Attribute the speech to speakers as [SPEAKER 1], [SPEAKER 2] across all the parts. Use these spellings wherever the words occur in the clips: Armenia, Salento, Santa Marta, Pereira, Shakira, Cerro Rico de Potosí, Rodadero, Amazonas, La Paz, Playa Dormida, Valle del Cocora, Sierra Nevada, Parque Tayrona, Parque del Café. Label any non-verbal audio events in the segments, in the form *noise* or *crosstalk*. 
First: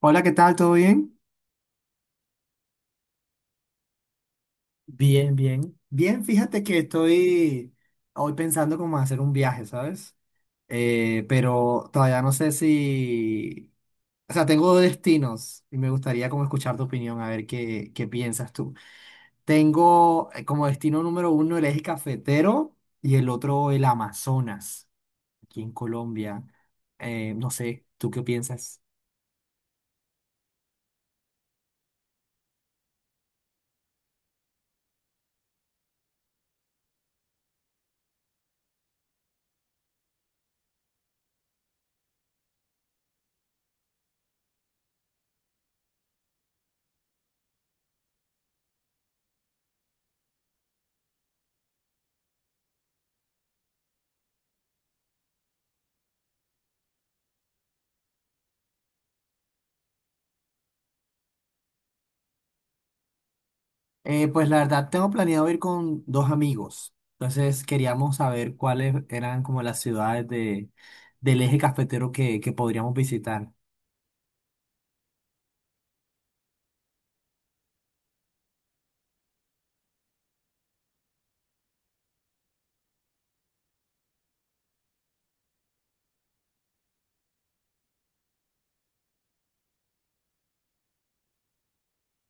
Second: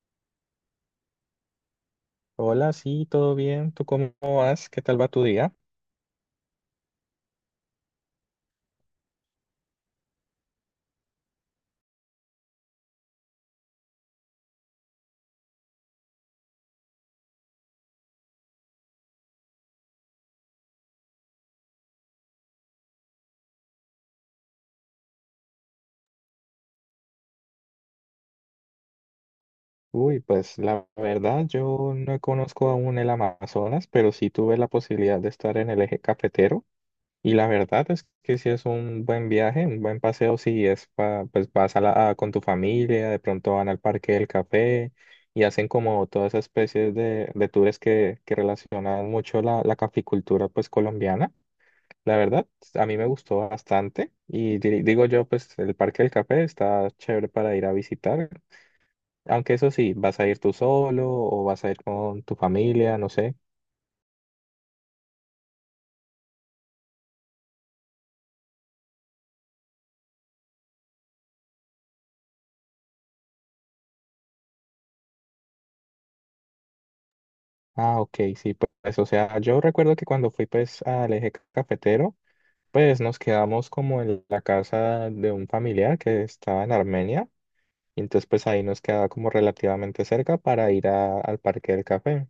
[SPEAKER 1] Hola, ¿qué tal? ¿Todo bien?
[SPEAKER 2] Hola, sí, todo bien. ¿Tú cómo vas? ¿Qué tal va tu
[SPEAKER 1] Bien,
[SPEAKER 2] día?
[SPEAKER 1] bien. Bien, fíjate que estoy hoy pensando cómo hacer un viaje, ¿sabes? Pero todavía no sé si... O sea, tengo dos destinos y me gustaría como escuchar tu opinión, a ver qué piensas tú. Tengo como destino número 1 el eje cafetero y el otro el Amazonas, aquí en Colombia. No sé, ¿tú qué piensas?
[SPEAKER 2] Uy, pues la verdad, yo no conozco aún el Amazonas, pero sí tuve la posibilidad de estar en el eje cafetero. Y la verdad es que sí es un buen viaje, un buen paseo, si es pues vas a con tu familia, de pronto van al Parque del Café y hacen como todas esas especies de tours que relacionan mucho la caficultura pues colombiana. La verdad, a mí me gustó bastante y digo yo, pues el Parque del Café está chévere para ir a visitar, aunque eso sí, vas a ir tú solo o vas a ir con tu familia, no sé.
[SPEAKER 1] Pues la verdad, tengo planeado ir con dos amigos. Entonces queríamos saber cuáles eran como las ciudades del eje cafetero que podríamos visitar.
[SPEAKER 2] Ah, ok, sí, pues, o sea, yo recuerdo que cuando fui pues al eje cafetero, pues nos quedamos como en la casa de un familiar que estaba en Armenia, y entonces pues ahí nos quedaba como relativamente cerca para ir al Parque del Café.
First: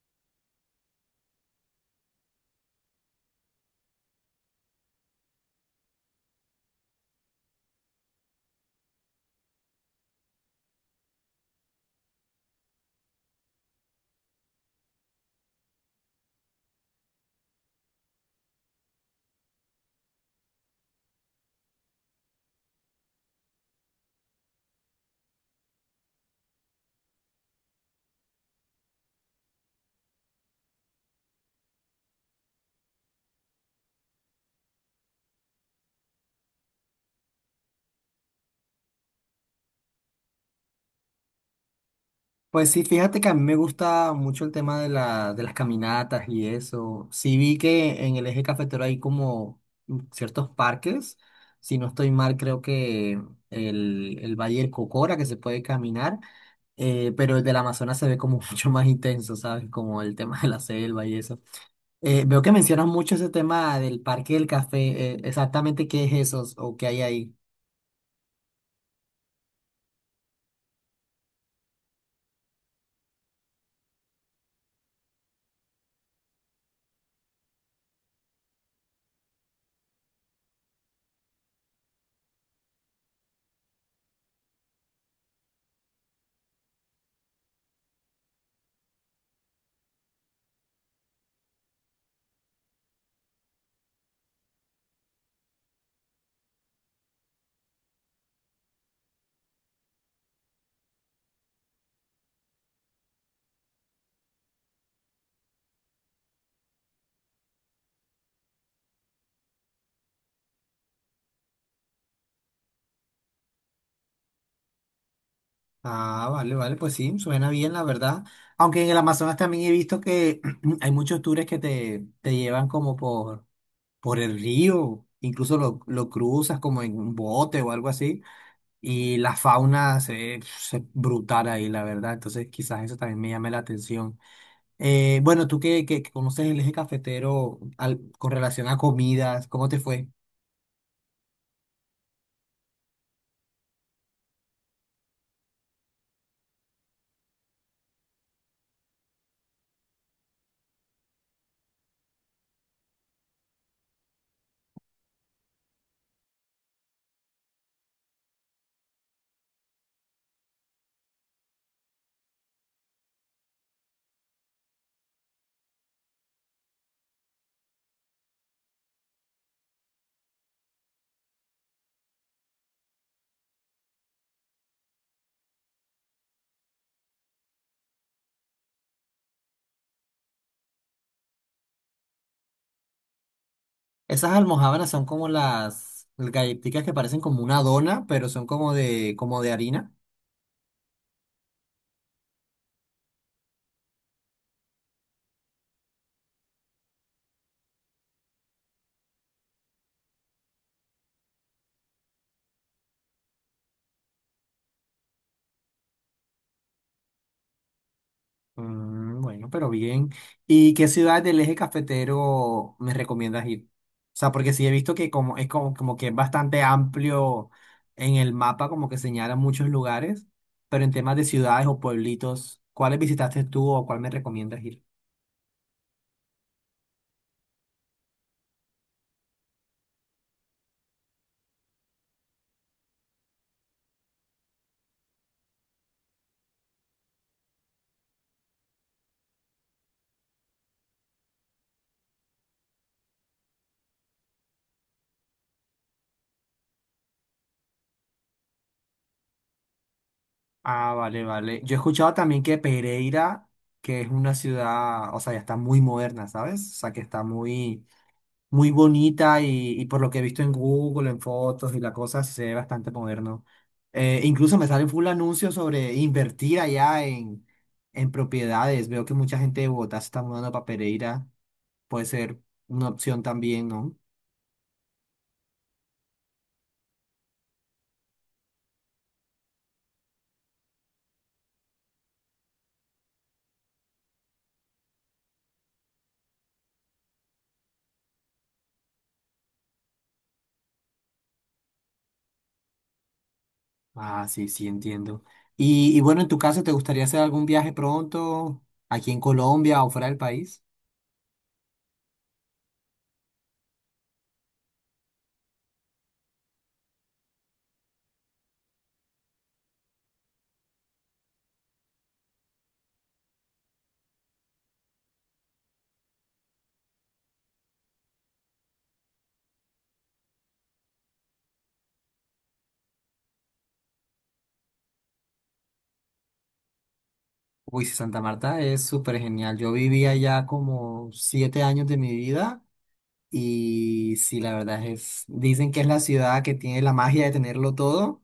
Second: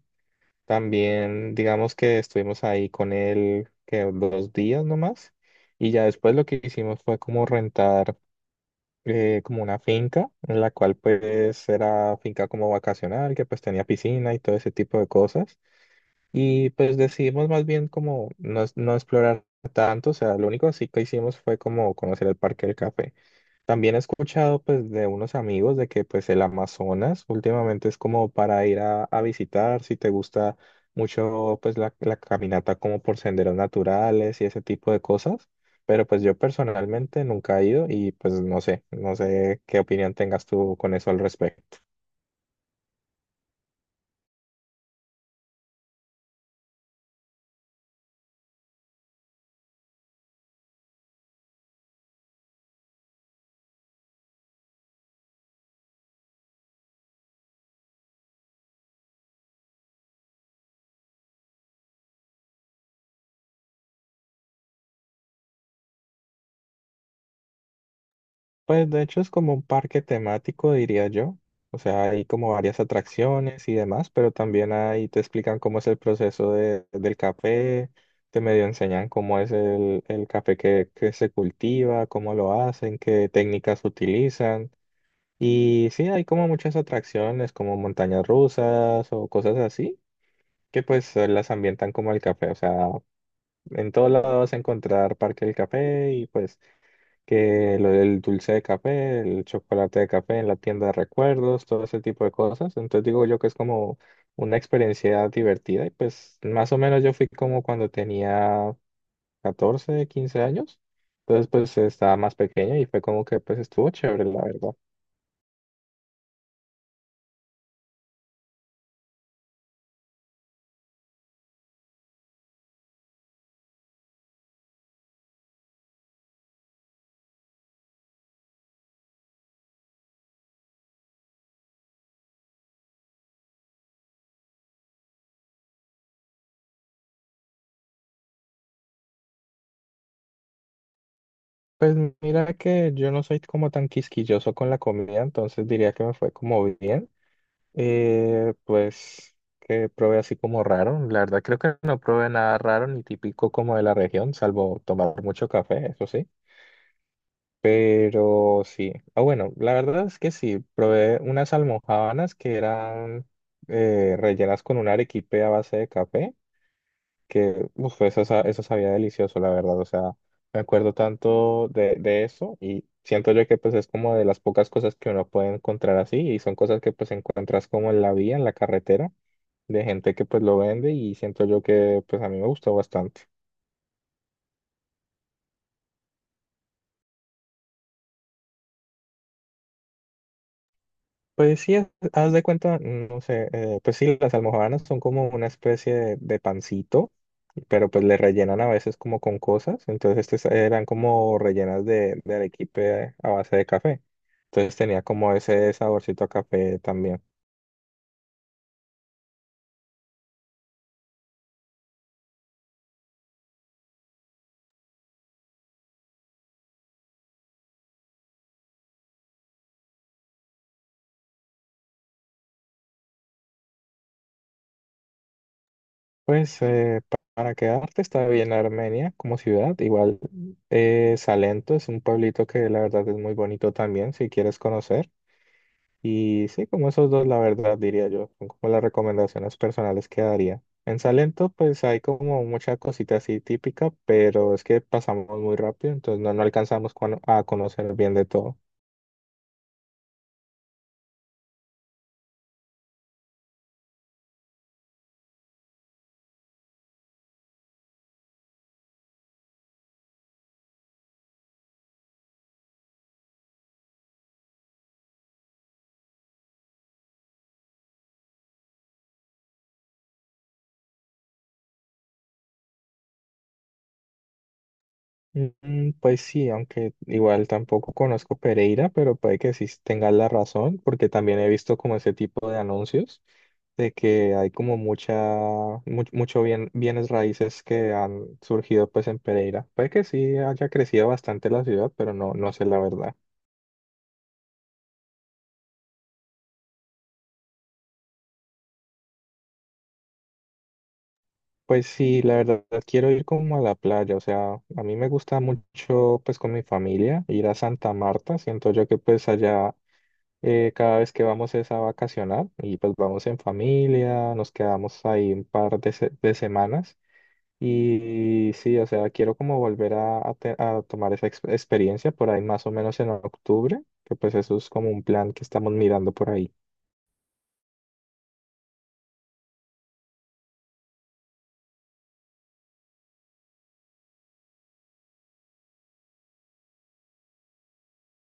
[SPEAKER 2] También, digamos que estuvimos ahí con él que 2 días nomás y ya después lo que hicimos fue como rentar como una finca en la cual pues era finca como vacacional que pues tenía piscina y todo ese tipo de cosas y pues decidimos más bien como no, no explorar tanto, o sea, lo único así que hicimos fue como conocer el Parque del Café. También he escuchado pues de unos amigos de que pues el Amazonas últimamente es como para ir a visitar, si te gusta mucho pues la caminata como por senderos naturales y ese tipo de cosas, pero pues yo personalmente nunca he ido y pues no sé, no sé qué opinión tengas tú con eso al respecto.
[SPEAKER 1] Pues sí, fíjate que a mí me gusta mucho el tema de de las caminatas y eso. Sí vi que en el eje cafetero hay como ciertos parques. Si no estoy mal, creo que el Valle del Cocora, que se puede caminar, pero el del Amazonas se ve como *laughs* mucho más intenso, ¿sabes? Como el tema de la selva y eso. Veo que mencionas mucho ese tema del parque del café. Exactamente qué es eso o qué hay ahí.
[SPEAKER 2] Pues de hecho es como un parque temático, diría yo. O sea, hay como varias atracciones y demás, pero también ahí te explican cómo es el proceso del café, te medio enseñan cómo es el café que se cultiva, cómo lo hacen, qué técnicas utilizan. Y sí, hay como muchas atracciones, como montañas rusas o cosas así, que pues las ambientan como el café. O sea, en todos lados vas a encontrar Parque del Café y pues que lo del dulce de café, el chocolate de café en la tienda de recuerdos, todo ese tipo de cosas. Entonces digo yo que es como una experiencia divertida y pues más o menos yo fui como cuando tenía 14, 15 años. Entonces pues estaba más pequeño y fue como que pues estuvo chévere, la verdad.
[SPEAKER 1] Ah, vale, vale, pues sí, suena bien, la verdad. Aunque en el Amazonas también he visto que *clears throat* hay muchos tours que te llevan como por el río, incluso lo cruzas como en un bote o algo así. Y la fauna se brutal ahí, la verdad. Entonces, quizás eso también me llame la atención. Bueno, tú que conoces el eje cafetero al- con relación a comidas, ¿cómo te fue?
[SPEAKER 2] Pues mira que yo no soy como tan quisquilloso con la comida, entonces diría que me fue como bien. Pues que probé así como raro. La verdad creo que no probé nada raro ni típico como de la región, salvo tomar mucho café, eso sí. Pero sí. Ah, bueno, la verdad es que sí, probé unas almojábanas que eran rellenas con un arequipe a base de café que uf, eso, eso sabía delicioso, la verdad. O sea, me acuerdo tanto de eso y siento yo que pues es como de las pocas cosas que uno puede encontrar así y son cosas que pues encuentras como en la vía, en la carretera, de gente que pues lo vende y siento yo que pues a mí me gustó bastante.
[SPEAKER 1] Esas almojábanas son como las galletitas que parecen como una dona, pero son como como de harina.
[SPEAKER 2] Pues sí, haz de cuenta, no sé, pues sí, las almojábanas son como una especie de pancito, pero pues le rellenan a veces como con cosas, entonces estas eran como rellenas de arequipe a base de café, entonces tenía como ese saborcito a café también.
[SPEAKER 1] Mm, bueno, pero bien. ¿Y qué ciudad del eje cafetero me recomiendas ir? O sea, porque sí he visto que como es como que es bastante amplio en el mapa, como que señala muchos lugares, pero en temas de ciudades o pueblitos, ¿cuáles visitaste tú o cuál me recomiendas ir?
[SPEAKER 2] Pues para quedarte está bien Armenia como ciudad, igual Salento es un pueblito que la verdad es muy bonito también, si quieres conocer. Y sí, como esos dos, la verdad, diría yo, son como las recomendaciones personales que daría. En Salento, pues hay como mucha cosita así típica, pero es que pasamos muy rápido, entonces no, no alcanzamos a conocer bien de todo.
[SPEAKER 1] Ah, vale, vale. Yo he escuchado también que Pereira, que es una ciudad, o sea, ya está muy moderna, ¿sabes? O sea, que está muy muy bonita y por lo que he visto en Google, en fotos y la cosa, se ve bastante moderno. Incluso me salen full anuncios sobre invertir allá en propiedades. Veo que mucha gente de Bogotá se está mudando para Pereira. Puede ser una opción también, ¿no?
[SPEAKER 2] Mm, pues sí, aunque igual tampoco conozco Pereira, pero puede que sí tengas la razón, porque también he visto como ese tipo de anuncios de que hay como mucha, mucho bienes raíces que han surgido pues en Pereira. Puede que sí haya crecido bastante la ciudad, pero no, no sé la verdad.
[SPEAKER 1] Ah, sí, sí, entiendo. Y bueno, en tu caso, ¿te gustaría hacer algún viaje pronto aquí en Colombia o fuera del país?
[SPEAKER 2] Pues sí, la verdad quiero ir como a la playa, o sea, a mí me gusta mucho pues con mi familia ir a Santa Marta, siento yo que pues allá cada vez que vamos es a vacacionar y pues vamos en familia, nos quedamos ahí un par de, de semanas y sí, o sea, quiero como volver a a tomar esa experiencia por ahí más o menos en octubre, que pues eso es como un plan que estamos mirando por ahí.
[SPEAKER 1] Uy, sí, Santa Marta es súper genial. Yo viví allá como 7 años de mi vida. Y sí, la verdad es, dicen que es la ciudad que tiene la magia de tenerlo todo,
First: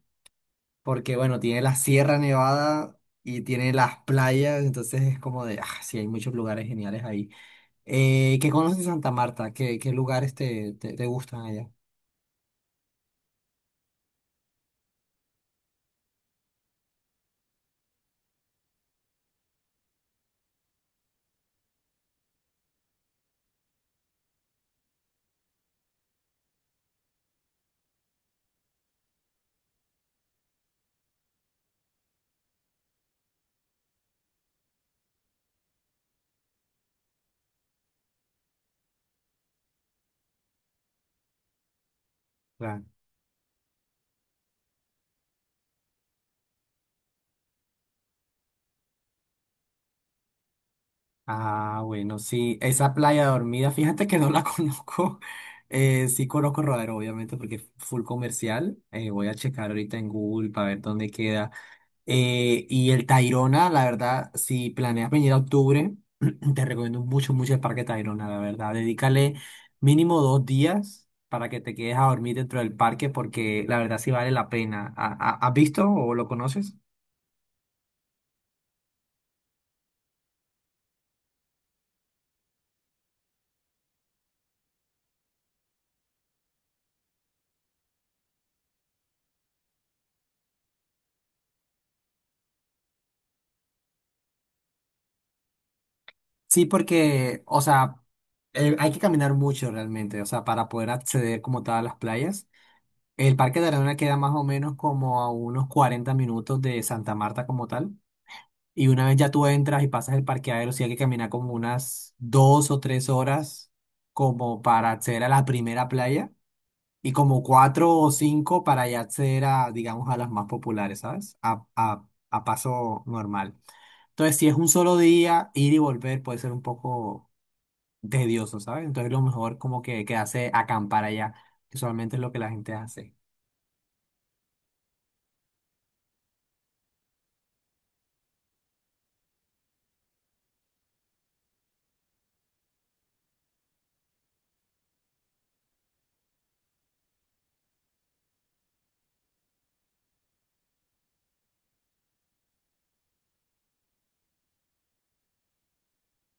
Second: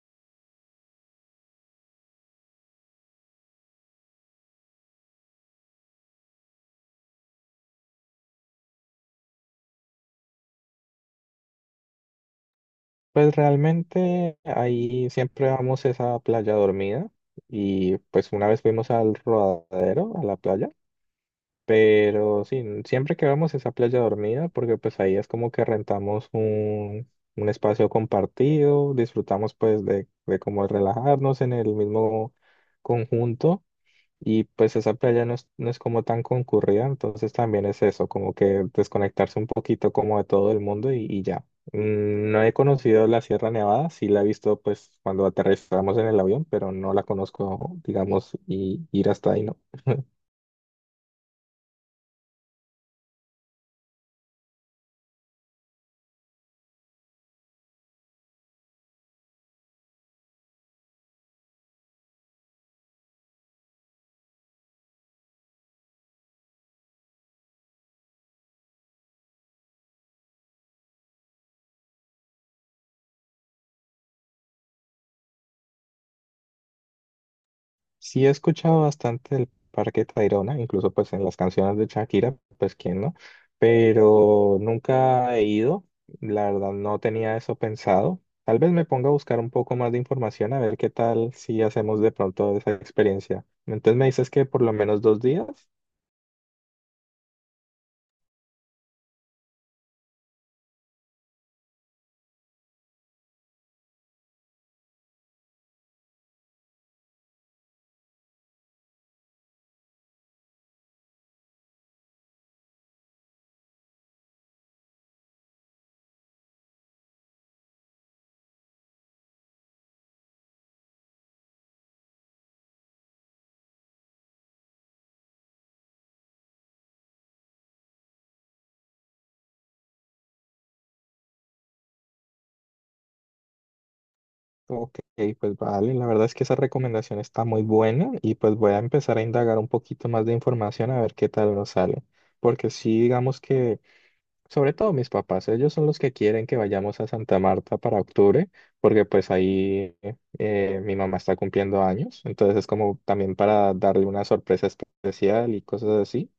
[SPEAKER 1] porque bueno, tiene la Sierra Nevada y tiene las playas, entonces es como de, ah, sí, hay muchos lugares geniales ahí. ¿Qué conoces de Santa Marta? ¿Qué, qué lugares te gustan allá?
[SPEAKER 2] Pues realmente ahí siempre vamos es a playa dormida y pues una vez fuimos al Rodadero, a la playa. Pero sí, siempre que vamos es a Playa Dormida, porque pues ahí es como que rentamos un espacio compartido, disfrutamos pues de como relajarnos en el mismo conjunto y pues esa playa no es, no es como tan concurrida, entonces también es eso, como que desconectarse un poquito como de todo el mundo y ya. Mm, no he
[SPEAKER 1] Claro.
[SPEAKER 2] conocido la Sierra Nevada, sí la he visto pues cuando aterrizamos en el avión, pero no la conozco, digamos, y ir hasta ahí, ¿no?
[SPEAKER 1] Ah, bueno, sí, esa playa dormida, fíjate que no la *laughs* conozco. Sí conozco Rodero, obviamente, porque es full comercial. Voy a checar ahorita en Google para ver dónde queda. Y el Tayrona, la verdad, si planeas venir a octubre, *clears throat* te recomiendo mucho, mucho el Parque Tayrona, la verdad. Dedícale mínimo 2 días para que te quedes a dormir dentro del parque, porque la verdad sí vale la pena. ¿Has visto o lo conoces?
[SPEAKER 2] Sí he escuchado bastante del Parque Tayrona, incluso pues en las canciones de Shakira, pues quién no, pero nunca he ido, la verdad no tenía eso pensado. Tal vez me ponga a buscar un poco más de información a ver qué tal si hacemos de pronto esa experiencia. Entonces me dices que por lo menos 2 días.
[SPEAKER 1] Sí, porque, o sea, hay que caminar mucho realmente, o sea, para poder acceder como tal a las playas. El Parque Tayrona queda más o menos como a unos 40 minutos de Santa Marta como tal. Y una vez ya tú entras y pasas el parqueadero, sí hay que caminar como unas 2 o 3 horas como para acceder a la primera playa y como 4 o 5 para ya acceder a, digamos, a las más populares, ¿sabes? A paso normal. Entonces, si es un solo día, ir y volver puede ser un poco tedioso, ¿sabes? Entonces, lo mejor como que quedarse a acampar allá, que solamente es lo que la gente hace.
[SPEAKER 2] Ok, pues vale, la verdad es que esa recomendación está muy buena y pues voy a empezar a indagar un poquito más de información a ver qué tal nos sale. Porque sí, digamos que... Sobre todo mis papás, ellos son los que quieren que vayamos a Santa Marta para octubre, porque pues ahí mi mamá está cumpliendo años, entonces es como también para darle una sorpresa especial y cosas así.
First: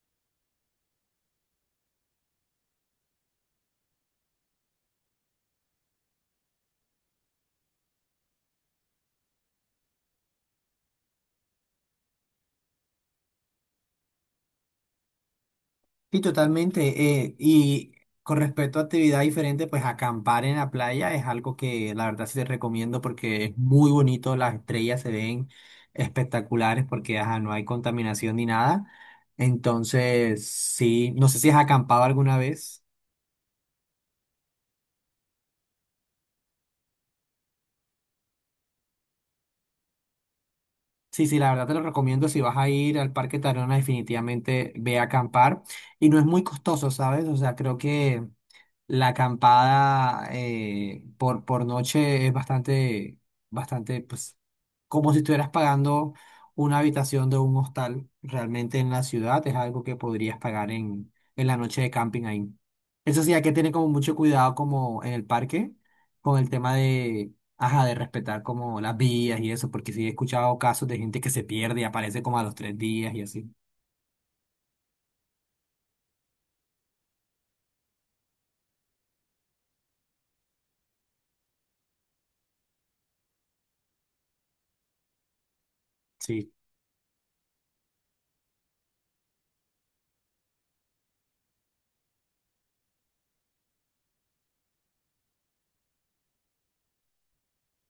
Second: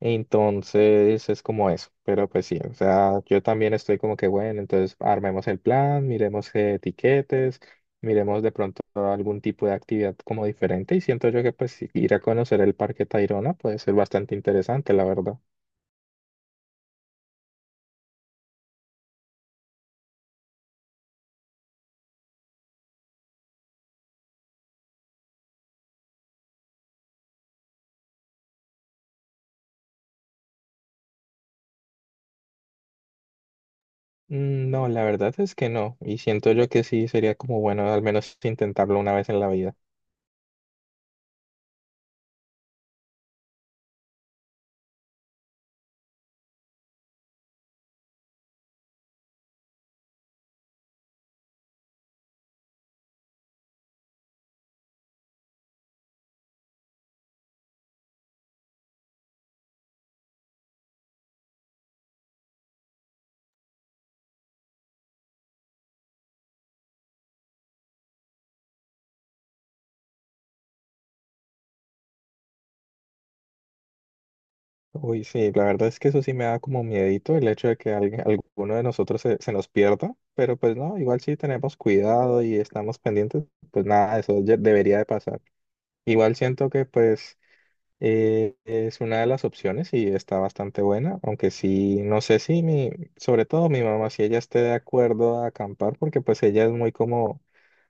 [SPEAKER 2] Entonces es como eso, pero pues sí, o sea, yo también estoy como que bueno, entonces armemos el plan, miremos qué tiquetes, miremos de pronto algún tipo de actividad como diferente y siento yo que pues ir a conocer el Parque Tayrona puede ser bastante interesante, la verdad.
[SPEAKER 1] Sí, totalmente. Y con respecto a actividad diferente, pues acampar en la playa es algo que la verdad sí te recomiendo porque es muy bonito, las estrellas se ven espectaculares porque ajá, no hay contaminación ni nada. Entonces, sí, no sé si has acampado alguna vez.
[SPEAKER 2] Mm, no, la verdad es que no. Y siento yo que sí sería como bueno al menos intentarlo una vez en la vida.
[SPEAKER 1] Sí, sí, la verdad te lo recomiendo. Si vas a ir al Parque Tayrona, definitivamente ve a acampar. Y no es muy costoso, ¿sabes? O sea, creo que... La acampada por noche es bastante, bastante, pues, como si estuvieras pagando una habitación de un hostal. Realmente en la ciudad es algo que podrías pagar en la noche de camping ahí. Eso sí, hay que tener como mucho cuidado como en el parque con el tema de, ajá, de respetar como las vías y eso, porque sí he escuchado casos de gente que se pierde y aparece como a los 3 días y así.
[SPEAKER 2] Uy, sí, la verdad es que eso sí me da como miedito el hecho de que alguien- alguno de nosotros se, se nos pierda. Pero pues no, igual sí tenemos cuidado y estamos pendientes, pues nada, eso ya debería de pasar. Igual
[SPEAKER 1] Sí,
[SPEAKER 2] siento que pues es una de las opciones y está bastante buena. Aunque sí, no sé si mi, sobre todo mi mamá, si ella esté de acuerdo a acampar, porque pues ella es muy como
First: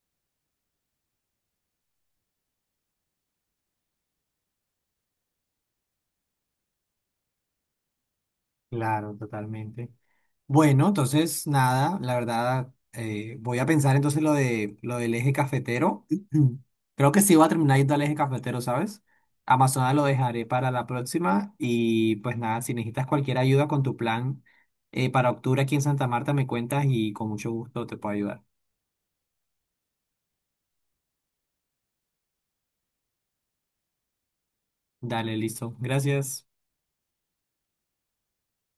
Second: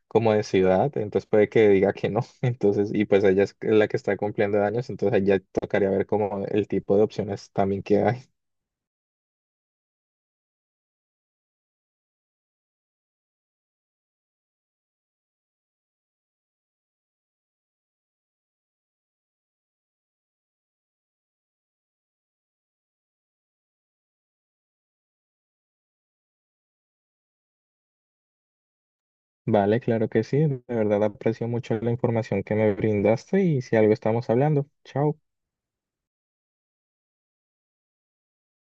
[SPEAKER 2] como de ciudad, entonces puede que diga que no, *laughs* entonces, y pues ella es la que está cumpliendo años, entonces ahí ya tocaría ver como el tipo de opciones también que hay. *laughs*
[SPEAKER 1] claro, totalmente. Bueno, entonces nada, la verdad, voy a pensar entonces lo de lo del eje cafetero. *clears throat* Creo que sí voy a terminar yendo al eje cafetero, ¿sabes? Amazonas lo dejaré para la próxima y pues nada, si necesitas cualquier ayuda con tu plan para octubre aquí en Santa Marta, me cuentas y con mucho gusto te puedo ayudar.
[SPEAKER 2] Vale, claro que sí, de verdad aprecio mucho la información que me brindaste y si algo estamos hablando, chao.
[SPEAKER 1] Dale, listo. Gracias.